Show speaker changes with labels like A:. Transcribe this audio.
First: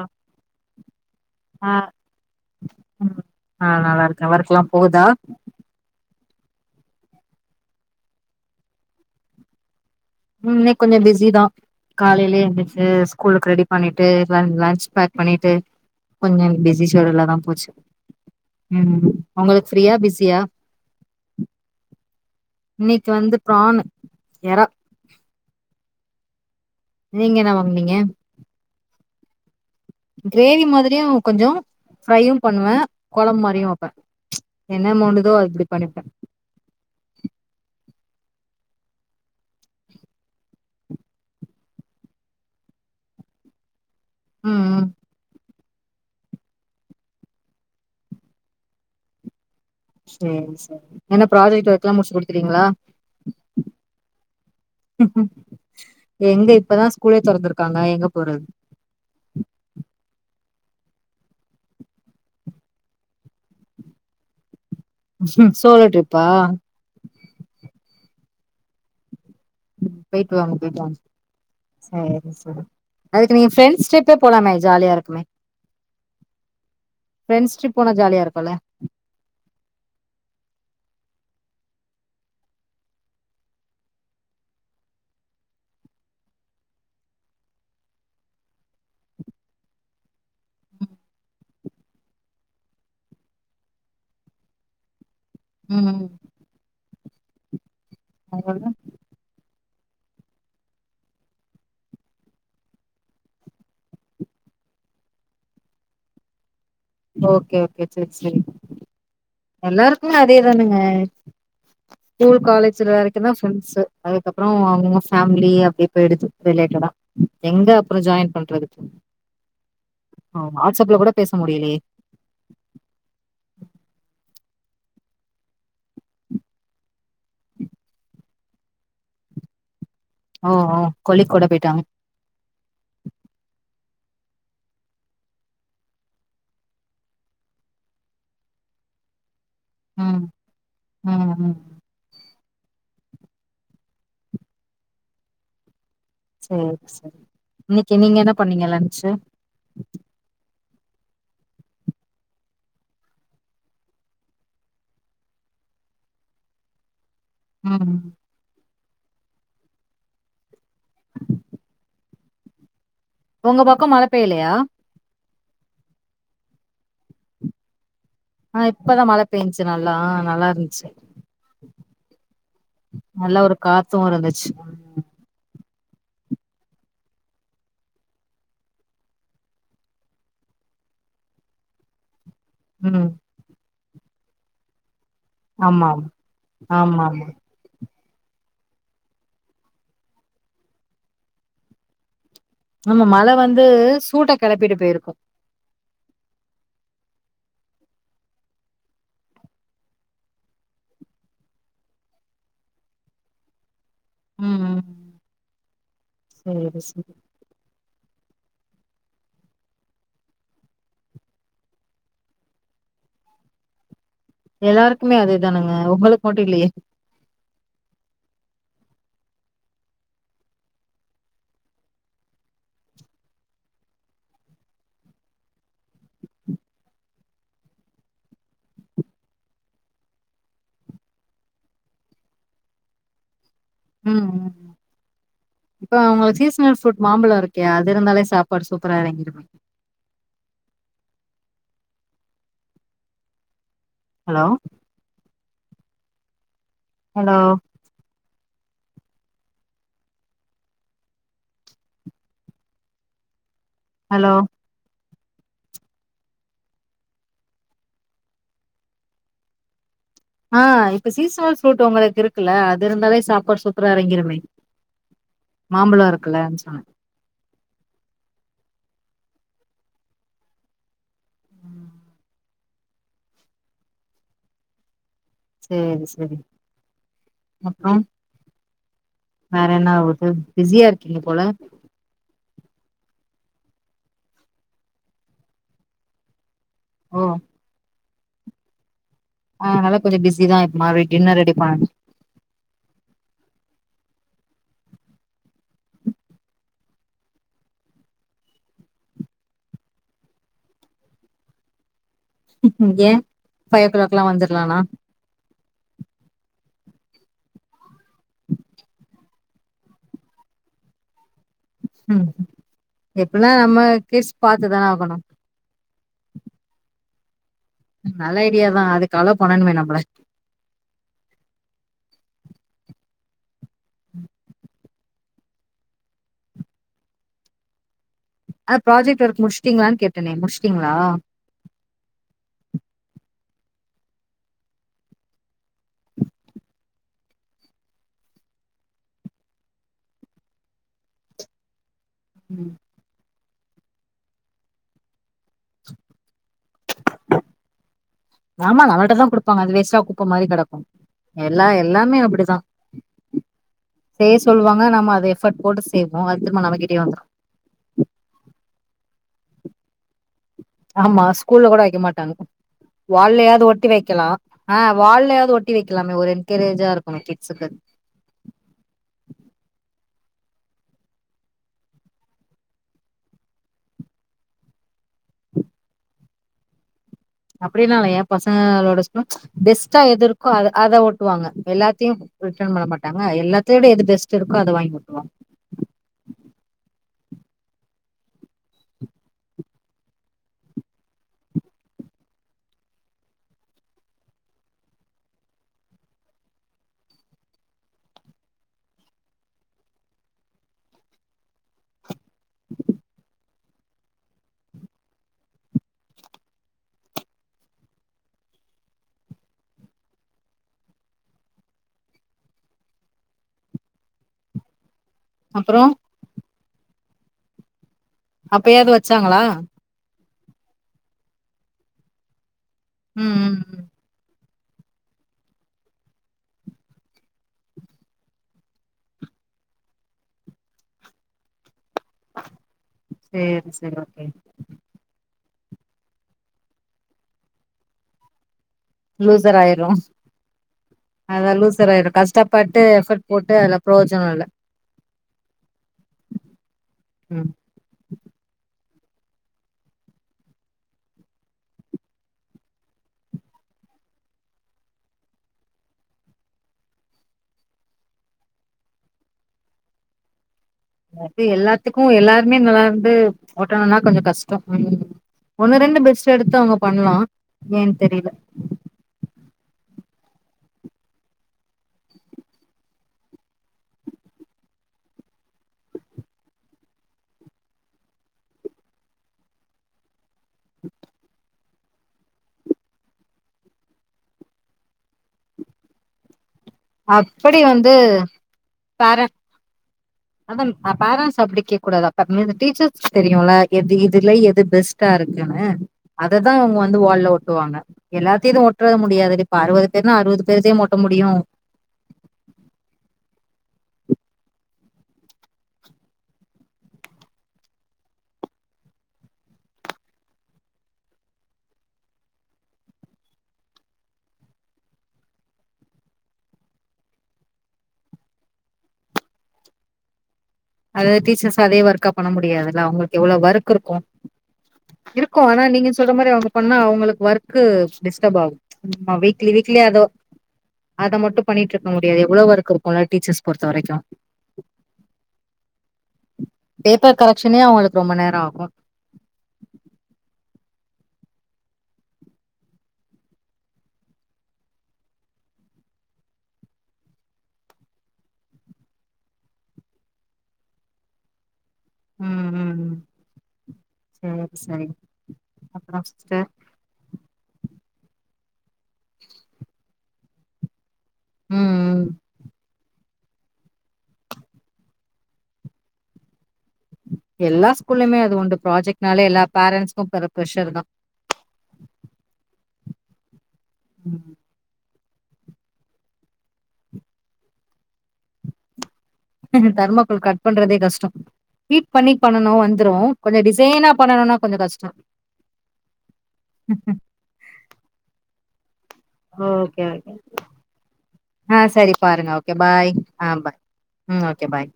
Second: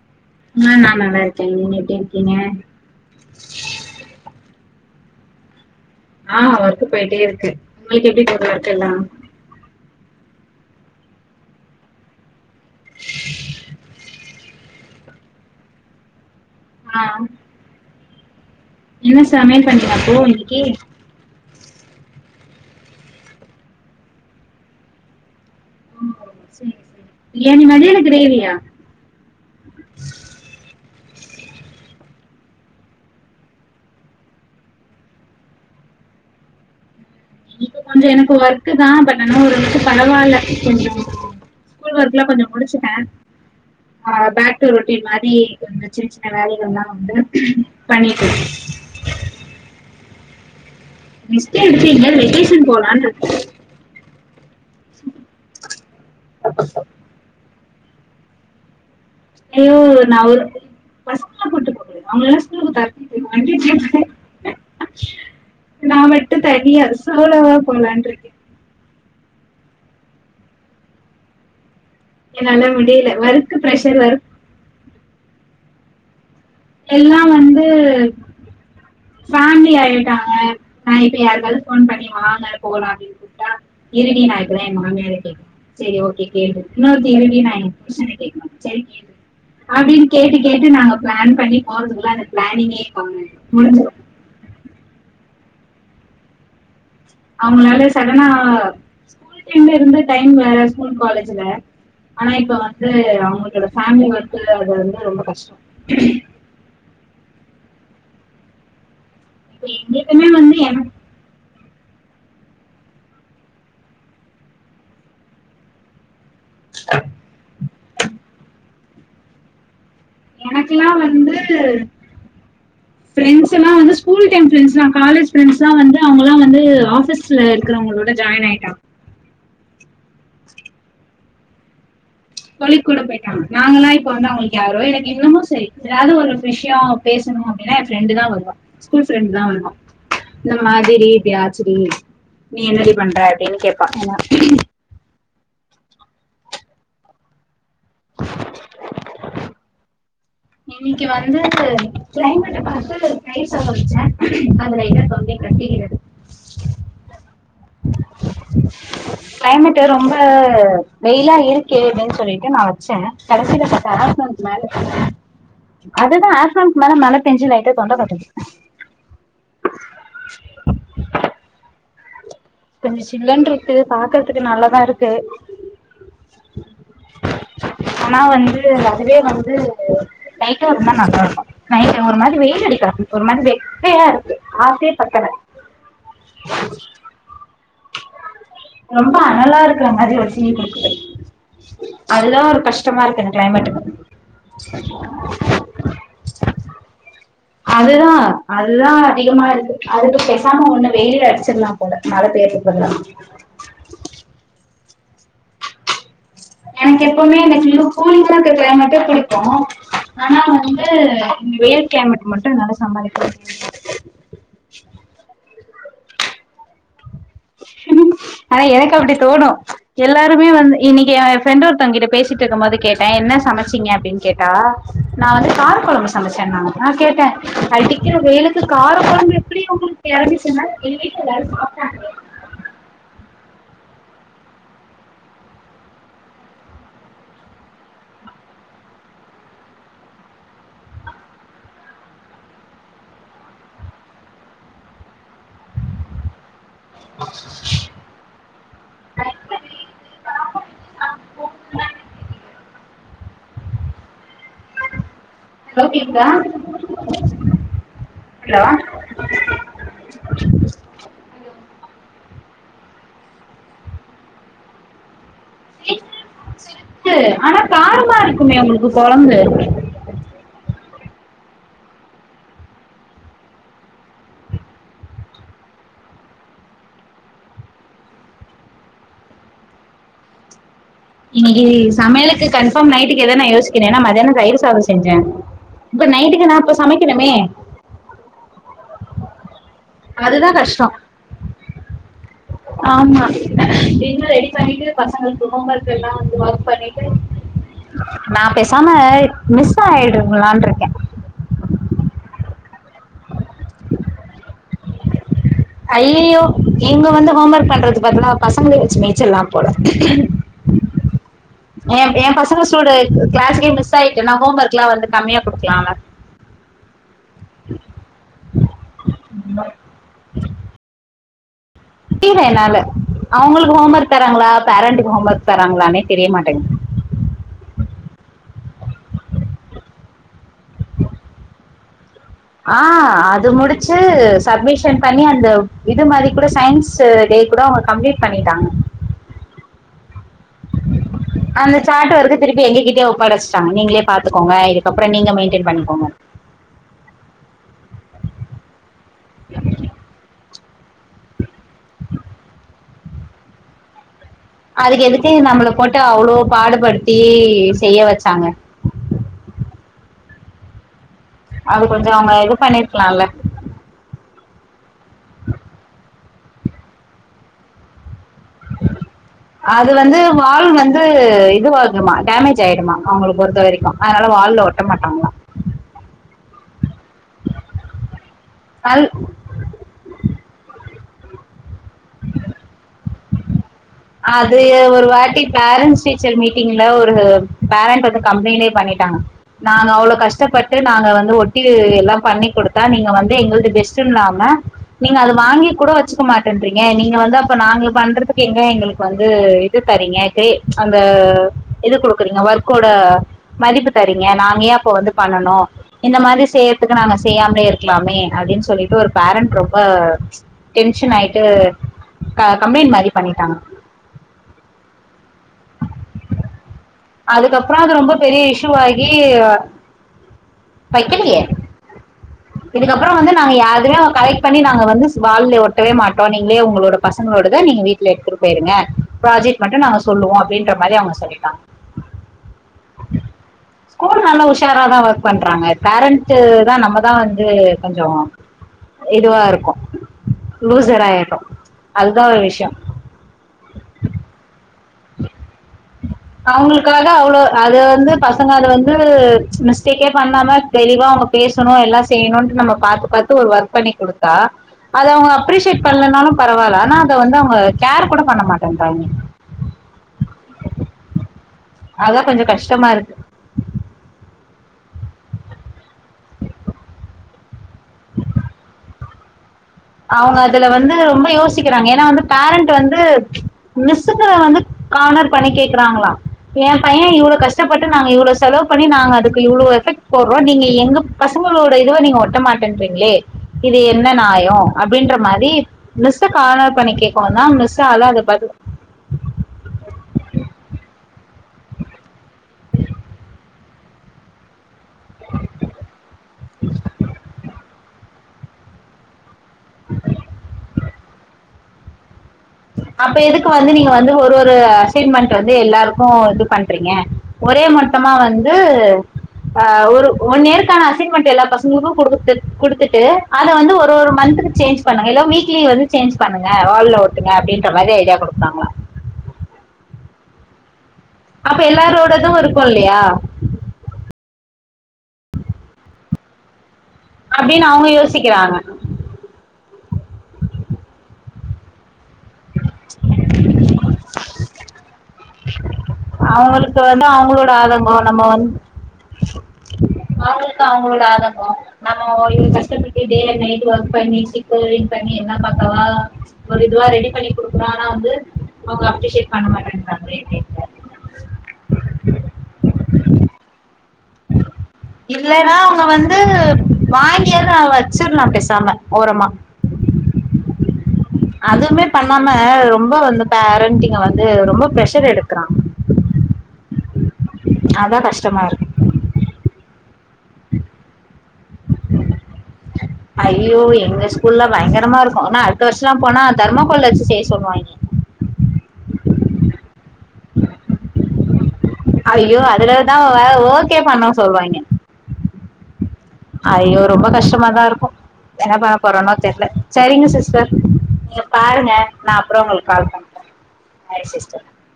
A: ஆ
B: ஆ நல்லா இருக்கே
A: ஆ
B: நீங்க எப்டி இருக்கீங்க
A: ம் ஆ நல்லா இருக்கே வொர்க்குலா போகுதா
B: ஆ ஒர்க்கு போயிட்டே இருக்கு உங்ளுக்கு எப்டி போது ஒர்க் எல்லா
A: ம் இன்னைக் கொஞ்சோ பிஸி தா காலைலே எந்திரிச்சி ஸ்கூலுக்கு ரெடி பண்ணிட்டு லன் லஞ்ச் பேக் பண்ணிட்டு கொஞ்சோ பிஸி
B: ஆ
A: செடியூலாதா போச்சு ம்
B: என்ன சமையல்
A: உங்களுக்கு ஃப்ரீயா
B: பண்ணீங்க அப்போ
A: பிஸியா
B: இன்னைக்கி
A: நேத்து வந்து ப்றான்னு எறா நீங்க என்ன
B: பிரியாணி மாதியா
A: வாங்குனீங்க
B: இல்ல கிரேவியா
A: கிரேவி மாதிரியு கொஞ்சோ ஃப்ரையும் பண்ணுவே கொழம்பு மாரியு வப்பே என்ன மோணுதோ இப்டி பண்ணிப்ட்டே
B: இப்ப கொஞ்சோ எனக்கு ஒர்க்கு தா பட் ஆனா ஓரளவுக்கு பரவால்ல கொஞ்சோ ஸ்கூல் ஒர்க்ல்லா கொஞ்ச முடிச்சுட்டே ஆ பேக்
A: ம்
B: டு
A: ம்
B: ரொட்டின் மாரியே சின்ன சின்ன வேலைகள்ல்லா வந்து பண்ணிட்டு இரு
A: சரி சரி என்ன
B: ரெஸ்ட்
A: ப்ராஜெக்ட்
B: எடுத்து
A: ஒர்க்ல்லா முடிச்சு
B: எங்கயாவது
A: குடுத்துட்டீங்களா
B: வெக்கேஷன் போலான்னு இருக்க
A: எங்க இப்பதா ஸ்கூலே தெறந்திருக்காங்க எங்க போறது
B: நீ நாவ [unintelligible] போட்டு போது அவங்களல்லாம [unintelligible]
A: சோலோ
B: நா
A: ட்ரிப்பா
B: மட்டு தனியா சோலவா போகலான்ட்ருக்கே
A: ம் போயிட்டு வாங்க போயிட்டு வாங்க சரி சரி
B: என்னால முடியல
A: அதுக்கு நீங்க
B: ஒர்க்
A: ப்ரெண்ட்ஸ்
B: ப்ரெஷர்
A: ட்ரிப்பே
B: ஒர்க்
A: போலாமே ஜாலியா இருக்குமே
B: எல்லாம்
A: ஃப்ரெண்ட்ஸ்
B: வந்து
A: ரிப் போனா ஜாலியா இருக்குல
B: ஃபேமிலி ஆயிட்டாங்க நா இப்ப யாருக்காவது போன் பண்ணி வாங்க போலா அப்படின்னு கூப்ட்டா இருடி இப்ப நா ஏ மாமியார கேக்குறே சரி ஓகே கேளு இன்னொரு கேள்வி நா ஏ புருஷன கேக்கணு சரி கேளு அப்படின்னு கேட்டு கேட்டு நாங்க ப்ளான் பண்ணி போறதுகுள்ள அந்த ப்ளானிங்கே போங்க முடிஞ்ச
A: ம்
B: அவங்களால சடனா
A: அதனால
B: ஸ்கூல் டைம்ல இருந்து டைம் வேற ஸ்கூல் காலேஜ்ல ஆனா இப்ப வந்து அவங்கோட ஃபேமிலி வர்கக்கு அது வந்து ரொம்ப கஷ்டோ
A: ஓகே ஓகே சரி சரி
B: இப்ப
A: எல்லாருக்குமே
B: எங்களுக்குமே
A: அதே
B: வந்து
A: தானுங்க
B: எனக்கு
A: ஸ்கூல் காலேஜ்ல வரைக்குந்தா ஃப்ரெண்ட்ஸ்சு அதுக்கப்பறோ அவங்க ஃபேமிலி அப்டியே போயிடுது ரிலேட்டடா எங்க அப்பற ஜாயின் பண்றது
B: எனக்குல்லா
A: கூட பேச
B: வந்து
A: முடியலையே
B: ப்ரெண்ட்ஸ் எல்லா வந்து ஸ்கூல் டைம் ப்ரண்ஸதா காலேஜ் ப்ரண்ஸலா வந்து அவங்களா வந்து ஆபீஸ் ஸ்ல இருக்கிறவங்களோட ஜாயின் ஆயிட்டாங்க
A: ஓ ஓ கொழிக்கு கூட போய்ட்டாங்க
B: தொழி கூட போயிட்டாங்க நாங்கல்லா இப்ப வந்து அவங்களுக்கு யாரோ எனக்கு இன்னமோ சரி ஏதாவது ஒரு விஷய பேசணும்மா அப்படனா என் ப்ரெண்டு தா வருவா ஸ்கூல் ப்ரெண்டுதா வருவா
A: ம்
B: இந்த மாதிரி
A: ம் ம்
B: இப்பியாச்சிரி நீ என்னடி பண்ற அப்படின்னு கேப்பா ஏன்னா
A: சரி சரி இன்னைக்கு நீங்க என்ன பண்ணீங்க லன்ச்சு
B: இன்னைக்கு வந்து க்ளைமேட்டை பாத்து [unintelligible] ஆரம்பச்ச அது ட்ட தொந்தி கட்டிக்கிறது
A: ம்
B: க்ளைமேட்டு ரொம்ப வெயிலா இருக்கே அப்படின்னு சொல்லிட்டு நா வச்சே
A: உங்க
B: கடைசில பட்
A: பக்கம் மழ
B: ஆஃப்டனுன்க்கு
A: பெய்யலையா
B: மேல அதுதா ஆப்டனுன்க்கு மேல மழைப்பெஞ்சி லைட்டா தொண்ட கட்டுது
A: ஆ இப்பதா மழை பெய்ச்சு நல்லா நல்லாருந்துச்சு
B: கொஞ்ச
A: நல்லா ஒரு
B: சில்லுன்ருக்கு
A: காத்து
B: பாக்குறதுக்கு
A: இருந்துச்சு
B: நல்லாதா இருக்கு ஆனா வந்து அதுவே வந்து நைட்டா இருந்தா நல்லாருக்கு நைட்டூ ஒரு மாரி வெய் டிக்கா
A: ம்
B: ஒரு மாரி வெக்கையா இருக்கு ஆஃபப் டே பத்தல
A: ஆமாம் ஆமாம்
B: ரொம்ப அனலா இருக்கிற மாரி ஒரு பீல் குடுக்குது அதுதா இரு கஷ்டமா
A: ஆமா மழ
B: இருக்குங்க
A: வந்து
B: க்ளைமேட் [inaudible]
A: சூட்ட கெளப்பிட்டு போயிருக்கு
B: அதுதா அதுதா அதிகமா இருக்கு அதுக்கு பெசாம ஒண்ணு வெளியில அடிச்சிரலா போல நல்ல பேர்க்கு [unintelligible]
A: ம் சேரி
B: எனக்கு
A: சேரி
B: எப்போமே எனக்மிகு கூலிங்கரா இருக்க கிளைமேட்டே பிடிக்கு ஆனா வந்து இங்க வெயில் கிளேமேட் மட்டு என்னால சமாளிக்க முடில
A: எல்லாருக்குமே அதேதானுங்க உங்களுக் மட்டு இல்லையே
B: ஆனா எனக்கு அப்டி தோணு எல்லாருமே வந்து இன்னைக்கு என் ஃபிரெண்டு ஒருத்தவங்கிட்ட பேசிட்டிருக்குமோது கேட்ட என்ன சமைச்சீங்க அப்டின் கேட்டா நான் வந்து கார கொழம்பு சமச்சேன்னாங்க நா கேட்ட அடிக்கிற வெய்லுக்கு கார கொழம்பு எப்பிடி உங்குளுக் கேட்டதுக் சொன்னா எங்க வீட்ல எல்லாரு சாப்ட்டாங்க
A: ம் ம் ம் இப்போ உங்குளுக் சீசனல் ஃபரூட் மாம்பழோ இருக்கே அது இருந்தாலே சாப்பாடு சூப்பரா எறங்கிருமே ஹலோ ஹலோ
B: அ
A: ஹலோ
B: ஹலோ கேக்குதா ஹலோ
A: ஆ இப்ப சீசனல் ஃப்ரூட் உங்களுக் இருக்குல்ல அது இருந்தாலே சாப்பாடு சூப்பரா எறங்கிருமே மாம்பழோ இருக்குல [unintelligible]
B: க்கு ஆனா காரமா இருக்குமே உங்ளுக்கு கொழம்பு
A: சேரி சேரி அப்றோ வேற என்ன ஆவுது பிஸியா இருக்கீங்க போல
B: இன்னிக்கு சமைலுக்கு கன்ஃபார்ம் நைட்டுக்கு எதா நா யோசிக்கணு ஏனா மதியானோ தயிரு சாதோ செஞ்ச இப்ப நைட்டுக்கு நான் அப்ப
A: ஓ
B: சமைக்கணுமே
A: ஆனாலு கொஞ்சோ பிஸிதா
B: அதுதான்
A: இப்ப
B: கஷ்டம்
A: மறுவ்டி டின்னர் ரெடி பண்ணணு
B: ஆமா டின்னர் ரெடி பண்ணிட்டு பசங்களுக்கு ஹோம் ஒர்கெல்லா வந்து ஒர்க் பண்ணிட்டு நான் பெசாம மிஸ் ஆய்டுங்குலான்ட்ருக்கே
A: ம் ம் ஏன் ஃபையோ கிளாக்லா வந்துர்லானா
B: ஐயயோ இங்க வந்து ஹோம் ஒர்க் பண்றதுக்கு பதிலா பசங்ளே வச்சு மேய்ச்சிர்லா போல ஏன்
A: ம்
B: ஏன் பசங்கஸ்ஸோட
A: எப்டினா
B: கிளாஸ்க்கே
A: நம்ம
B: மிஸ் ஆய்ட்டு
A: கிட்ஸ்
B: நா ஹோம் ஒர்க்லா
A: பாத்துதான
B: வந்து
A: ஆகணு
B: கம்மியா குடுக்லான்ல
A: ம் நல்ல ஐடியாதா அதுக்கு அலோ பண்ணணுமே நம்ள
B: முடில என்னால அவுங்களுக்கு ஹோம் ஒர்க் தராங்ளா பேரண்ட்டுக்கு ஹோம் ஒர்க் தராங்ளானே தெரிய மாட்டேங்
A: அந் ப்ராஜெக்ட் ஒருக் முடிஸ்ட்டீங்ளான் கேட்டனே முடிஸ்டீங்ளா
B: ஆ அது முடிச்சு சப்மிஷன் பண்ணி அந்த இது மாரி ‌கூட சயின்ஸு டே கூடோ அவ்ங்க கம்ப்ளீட் பண்ணிட்டாங்க அந்த சாட் ஒர்க்க திருப்பி
A: ம்
B: எங்க கிட்டயே ஒப்படஸ்ட்டாங்க நீங்ளே பாத்துக்கோங்க இதுக்கப்புறோ நீங்க மெய்ன்டெய்ன் பண்ணிக்கோங்க
A: ஆமா நமள்ட்டதா குடுப்பாங்க அது வேஸ்ட்டா குப்ப மாரி கெடக்கு எல்லா எல்லாமே அப்புடிதா செய்ய சொல்வா
B: அதுக்கு எதுக்கு நம்மள போட்டு அவுளோ
A: நம்மகிட்டயே
B: பாடுபடுத்தி
A: வந்துரு
B: செய்ய வச்சாங்க
A: ஆமா ஸ்கூல்ல கூட
B: அது கொஞ்சம் அவங்க
A: வக்கமாட்டாங்க
B: இது பண்ணிருக்கலாம்ல
A: வால்லயாது ஒட்டி வை க்கலா ஆ வால்லயாது ஒட்டி வைக்கலாமே ஒரு என்க்கரேஜா இருக்கு கிட்ஸுக்கு
B: அது வந்து வால் வந்து இதுவாகிடுமா டேமேஜ் ஆயிடுமா அவங்களுக்கு பொறுத்த வரைக்கு அதனால வால்ல ஒட்ட மாட்டாங்களா
A: அப்டின்னால ஏ பசங்களோட ரெஸ்பான்ஸ் பெஸ்ட்டா எது இருக்கோ அத அத ஒட் டுவாங்க எல்லாத்தையு ரிட்டன் பண்ண மாட்டாங்க எல்லாத்தையு விட எது பெஸ்ட் இருக்கோ
B: அது
A: அத வாங்கி
B: ஒரு
A: ஓட்டுவாங்க
B: வாட்டி பேரண்ஸ் டீச்சர் மீட்டிங்ல ஒரு பேரண்ட் வந்து கம்ப்ளைண்டே பண்ணிட்டாங்க நாங்க அவ்ளோ கஷ்டப்பட்டு நாங்க வந்து ஒட்டி எல்லா பண்ணி கொடுத்தா நீங்க வந்து எங்களது பெஸ்ட் இல்லாம நீங்க அத வாங்கி கூட வச்சுக்க மாட்றீங்க நீங்க வந்து அப்ப நாங்க பண்றதுக்கு எங்க எங்களுக்கு வந்து இது தரீங்க இதே ம்ச் அந்த இது குடுக்குறீங்க ஒர்க்கோட மதிப்பு தரீங்க நாங்க ஏ அப்ப வந்து பண்ணனு இந்த மாரி செய்யறதுக்கு நாங்க செய்யாமலே இருக்கலாமே அப்டின்னு சொல்லிட்டு ஒரு பேரண்ட் ரொம்ப டென்ஷன் ஆயிட்டு க கம்ப்ளைண்ட் மாரி பண்ணிட்டாங்க
A: அப்புறோ
B: அதுக்கப்புறோ அது ரொம்ப பெரிய
A: அப்பயாவது
B: இஷ்யூவாகி
A: வச்சாங்களா
B: வைக்கலேயே இதுக்கப்புறோ வந்து
A: ம்
B: நாங்க
A: ம் ம்
B: யாருமே கலைக் டு பண்ணி நாங்க வந்து வால் ஓட்டவே மாட்டோ நீங்களே உங்களோட பசங்களோடத நீங்க வீட்டுல எடுத்துட்டு போயிருங்க பிராஜக்ட் மட்டு நாங்க ஸ்கூல்ல சொல்லுவோ அப்டின்ற மாரி அவங்க சொல்லிட்டாங்க
A: சேரி சேரி ஓகே
B: ஸ்கூல் நல்ல விஷய ட்டத்தாரா ஒர்க் பண்றாங்க பேரண்ட் தா நம்ம தா வந்து கொஞ்சோ
A: லூசர் ஆயிருவோ
B: லூசர் ஆயிடும்
A: அத லூசர் ஆயிரு
B: அதுதான் ஒரு விஷயம்
A: கஷ்டப்பட்டு எஃபர்ட் போட்டு அதுல பிரோஜன இல்ல
B: அவங்களுக்காக அவ்ளோ
A: ம்
B: அது வந்து பசங்க அது வந்து ம்ச் மிஸ்டேக்கே பண்ணாம தெளிவா அவங்க பேசணு எல்லா செய்யணு நம்ம பாத்து பாத் து ஒரு ஒர்க் பண்ணி கொடுத்தா அத அவங்க அப்ரிசியேட் பண்ணலனாலு பரவாயில்ல ஆனா அத வந்து அவங்க கேர் கூட பண்ண மாட்டேங்கன்றாங்க
A: அது எல்லாத்துக்கு
B: அதான் கொஞ்சம்
A: எல்லாருமே நல்லா
B: கஷ்டமா இருக்கு
A: இருந்து ஓட்டணும்னா கொஞ்சோ கஷ்ட ம் ஒண்ணு ரெண் டு பெஸ்ட் எடுத்து அவங்க பண்ணலா ஏன்னு தெரியல
B: அவங்க அதுல வந்து ரொம்ப யோசிக்கிறாங்க ஏன்னா வந்து பேரண்ட் வந்து ம்ச் மிஸ்ங்க வந்து கானர் பண்ணி கேக்குறாங்களா ஏ பைய இவ்வளோ கஷ்டப்பட்டு நாங்க இவ்வளோ செலவு பண்ணி நாங்க அதுக்கு இவ்ளோ எஃபெக்ட் போடுறோ நீங்க எங்க பசகளோட இதுவ நீங்க ஒட்ட மாட்டேறிங்களே இது என்ன நியாயோ அப்டின்ற மாரி மிஸ்ச காணர் பண்ணி கேக்கவு தா மிஸ்சா அதா அது பதில்
A: பேரண் அதா பேரண்ட்ஸ் அப்டி கேட்க கூடாதுல அப்ற நீ இந்த டீச்சர்ஸ் தெரியுல எது இதுல எது பெஸ்ட் டா இருக்குன்னு அததா அவங்க வந்து வால்ல ஒட்டுவாங்க எல்லாத்தயு ஒட்டுற முடியாது டி இப்ப அறுபது பேர்ன்னா அறுபது பேர்தயுமா ஒட்ட முடியு
B: அப்ப எதுக்கு வந்து நீங்க வந்து ஒரு ஒரு அசைன்மெண்ட் வந்து எல்லாருக்கு இது பண்றீங்க ஒரே மட்டமா வந்து ஆ ஒரு ஒன்யேருக்கான அசைன்மென்ட் எல்லா பசங்களுக்கு கொடுத்து கொடுத்துட்டு அத வந்து ஒரு ஒரு மந்துக்கு சேஞ்ச் பண்ணுங்க இல்ல வீட்ல வந்து சேஞ் பண்ணங்க வால்ல ஓட்டுங்க அப்டின்ற மாதிரி ஐடியா குடுத்தாங்களா
A: அத
B: அப்ப
A: டீச்சர்ஸ் அதே ஒர்க்கா பண்ண
B: எல்லாரோடதும் இருக்கும்
A: முடியாதுல்ல
B: இல்லையா
A: அவங்களுக்கு எவ்ளோ ஒர்க் இருக்கு இருக்கு ஆனா நீங்க சொல்ற மாரி அவங்க பண்ணா அவங்களுக்கு ஒர்க்கு
B: அப்படின்னு அவங்க
A: டிஸ்டர்ப் ஆகு
B: யோசிக்கிறாங்க
A: ம் மா வீக்லி வீக்லி அது அத மட்டு பண்ணிட்டு இருக்க முடியாது எவ்ளோ ஒர்க் இருக்கு டீச்சர்ஸ பொறுத்த வரைக்கு
B: அவங்களுக்கு வந்து
A: பேப்பர்
B: அவங்களோட
A: கரெக்ஷனே
B: ஆதங்கோ
A: அவங்களுக்கு ரொம்ப
B: நம்ம
A: நேரோ
B: வந்
A: ஆகு
B: அவங்களுக்கு அவங்களோட ஆதங்கோ நம்ம இவ்ள கஷ்டப்பட்டு டே ஆர் நைட் ஒர்க் பண்ணி [unintelligible] என்ன பண்றோ ஒரு இதுவா ரெடி பண்ணி குடுக்குறான வந்து அவங்க அப்ரிஷியேட் பண்ண மாட்டேங்கன்றாங்களே என்ன [inaudible]
A: ம் ம் சரி சரி
B: இல்லன்னா அவுங்க
A: அப்புறோ
B: வந்து
A: சிஸ்டர்
B: வாங்கி எல்லா வச்சர்னு பேசாம ஓரமா
A: ம்
B: அதுவுமே
A: ம்
B: பண்ணாம ரொம்ப வந்து பேரண்டிங்க வந்து ரொம்ப ப்ரஷர் எடுக்றா
A: எல்லா ஸ்கூல்லயுமே அது உண்டு
B: இருக்கு
A: ப்ராஜெக்ட்னாலே எல்லா பேரண்ட்ஸ்க்கு பல ப்ரெஷர் தா
B: ஐயோ எங்க
A: ம்.
B: ஸ்கூல்ல பயங்கரமா இருக்கு ஆனா அடுத்த வருஷல்லா போனா தர்மாக்கோள்ள வச்சு செய்ய சொல்லுவாங்கே
A: அந்த தர்மாக்கோள் கட் பண்றதே கஷ்டோ பீட் பண்ணி
B: ஐயோ
A: பண்ணனு வந்துரு
B: அதுலதா வே
A: கொஞ்சோ
B: ஓகே
A: டிசைனா
B: பண்ண
A: பண்ணனுனா கொஞ்சோ
B: சொல்லுவாய்ங்க
A: கஷ்டோ
B: ஐயோ ரொம்ப கஷ்டமாதா இருக்கு என்னபண் ண போறோனோ தெர்ல
A: ஓகே
B: சரிங்க
A: ஓகே
B: சிஸ்டர் நீங்க
A: ஆ
B: பாருங்க
A: சரி
B: நா
A: பாருங்க
B: அப்றோ
A: ஓகே
B: உங்களுக்கு கால்
A: பாய் ஆ பாய்
B: பண்ற
A: ம் ஓகே பாய்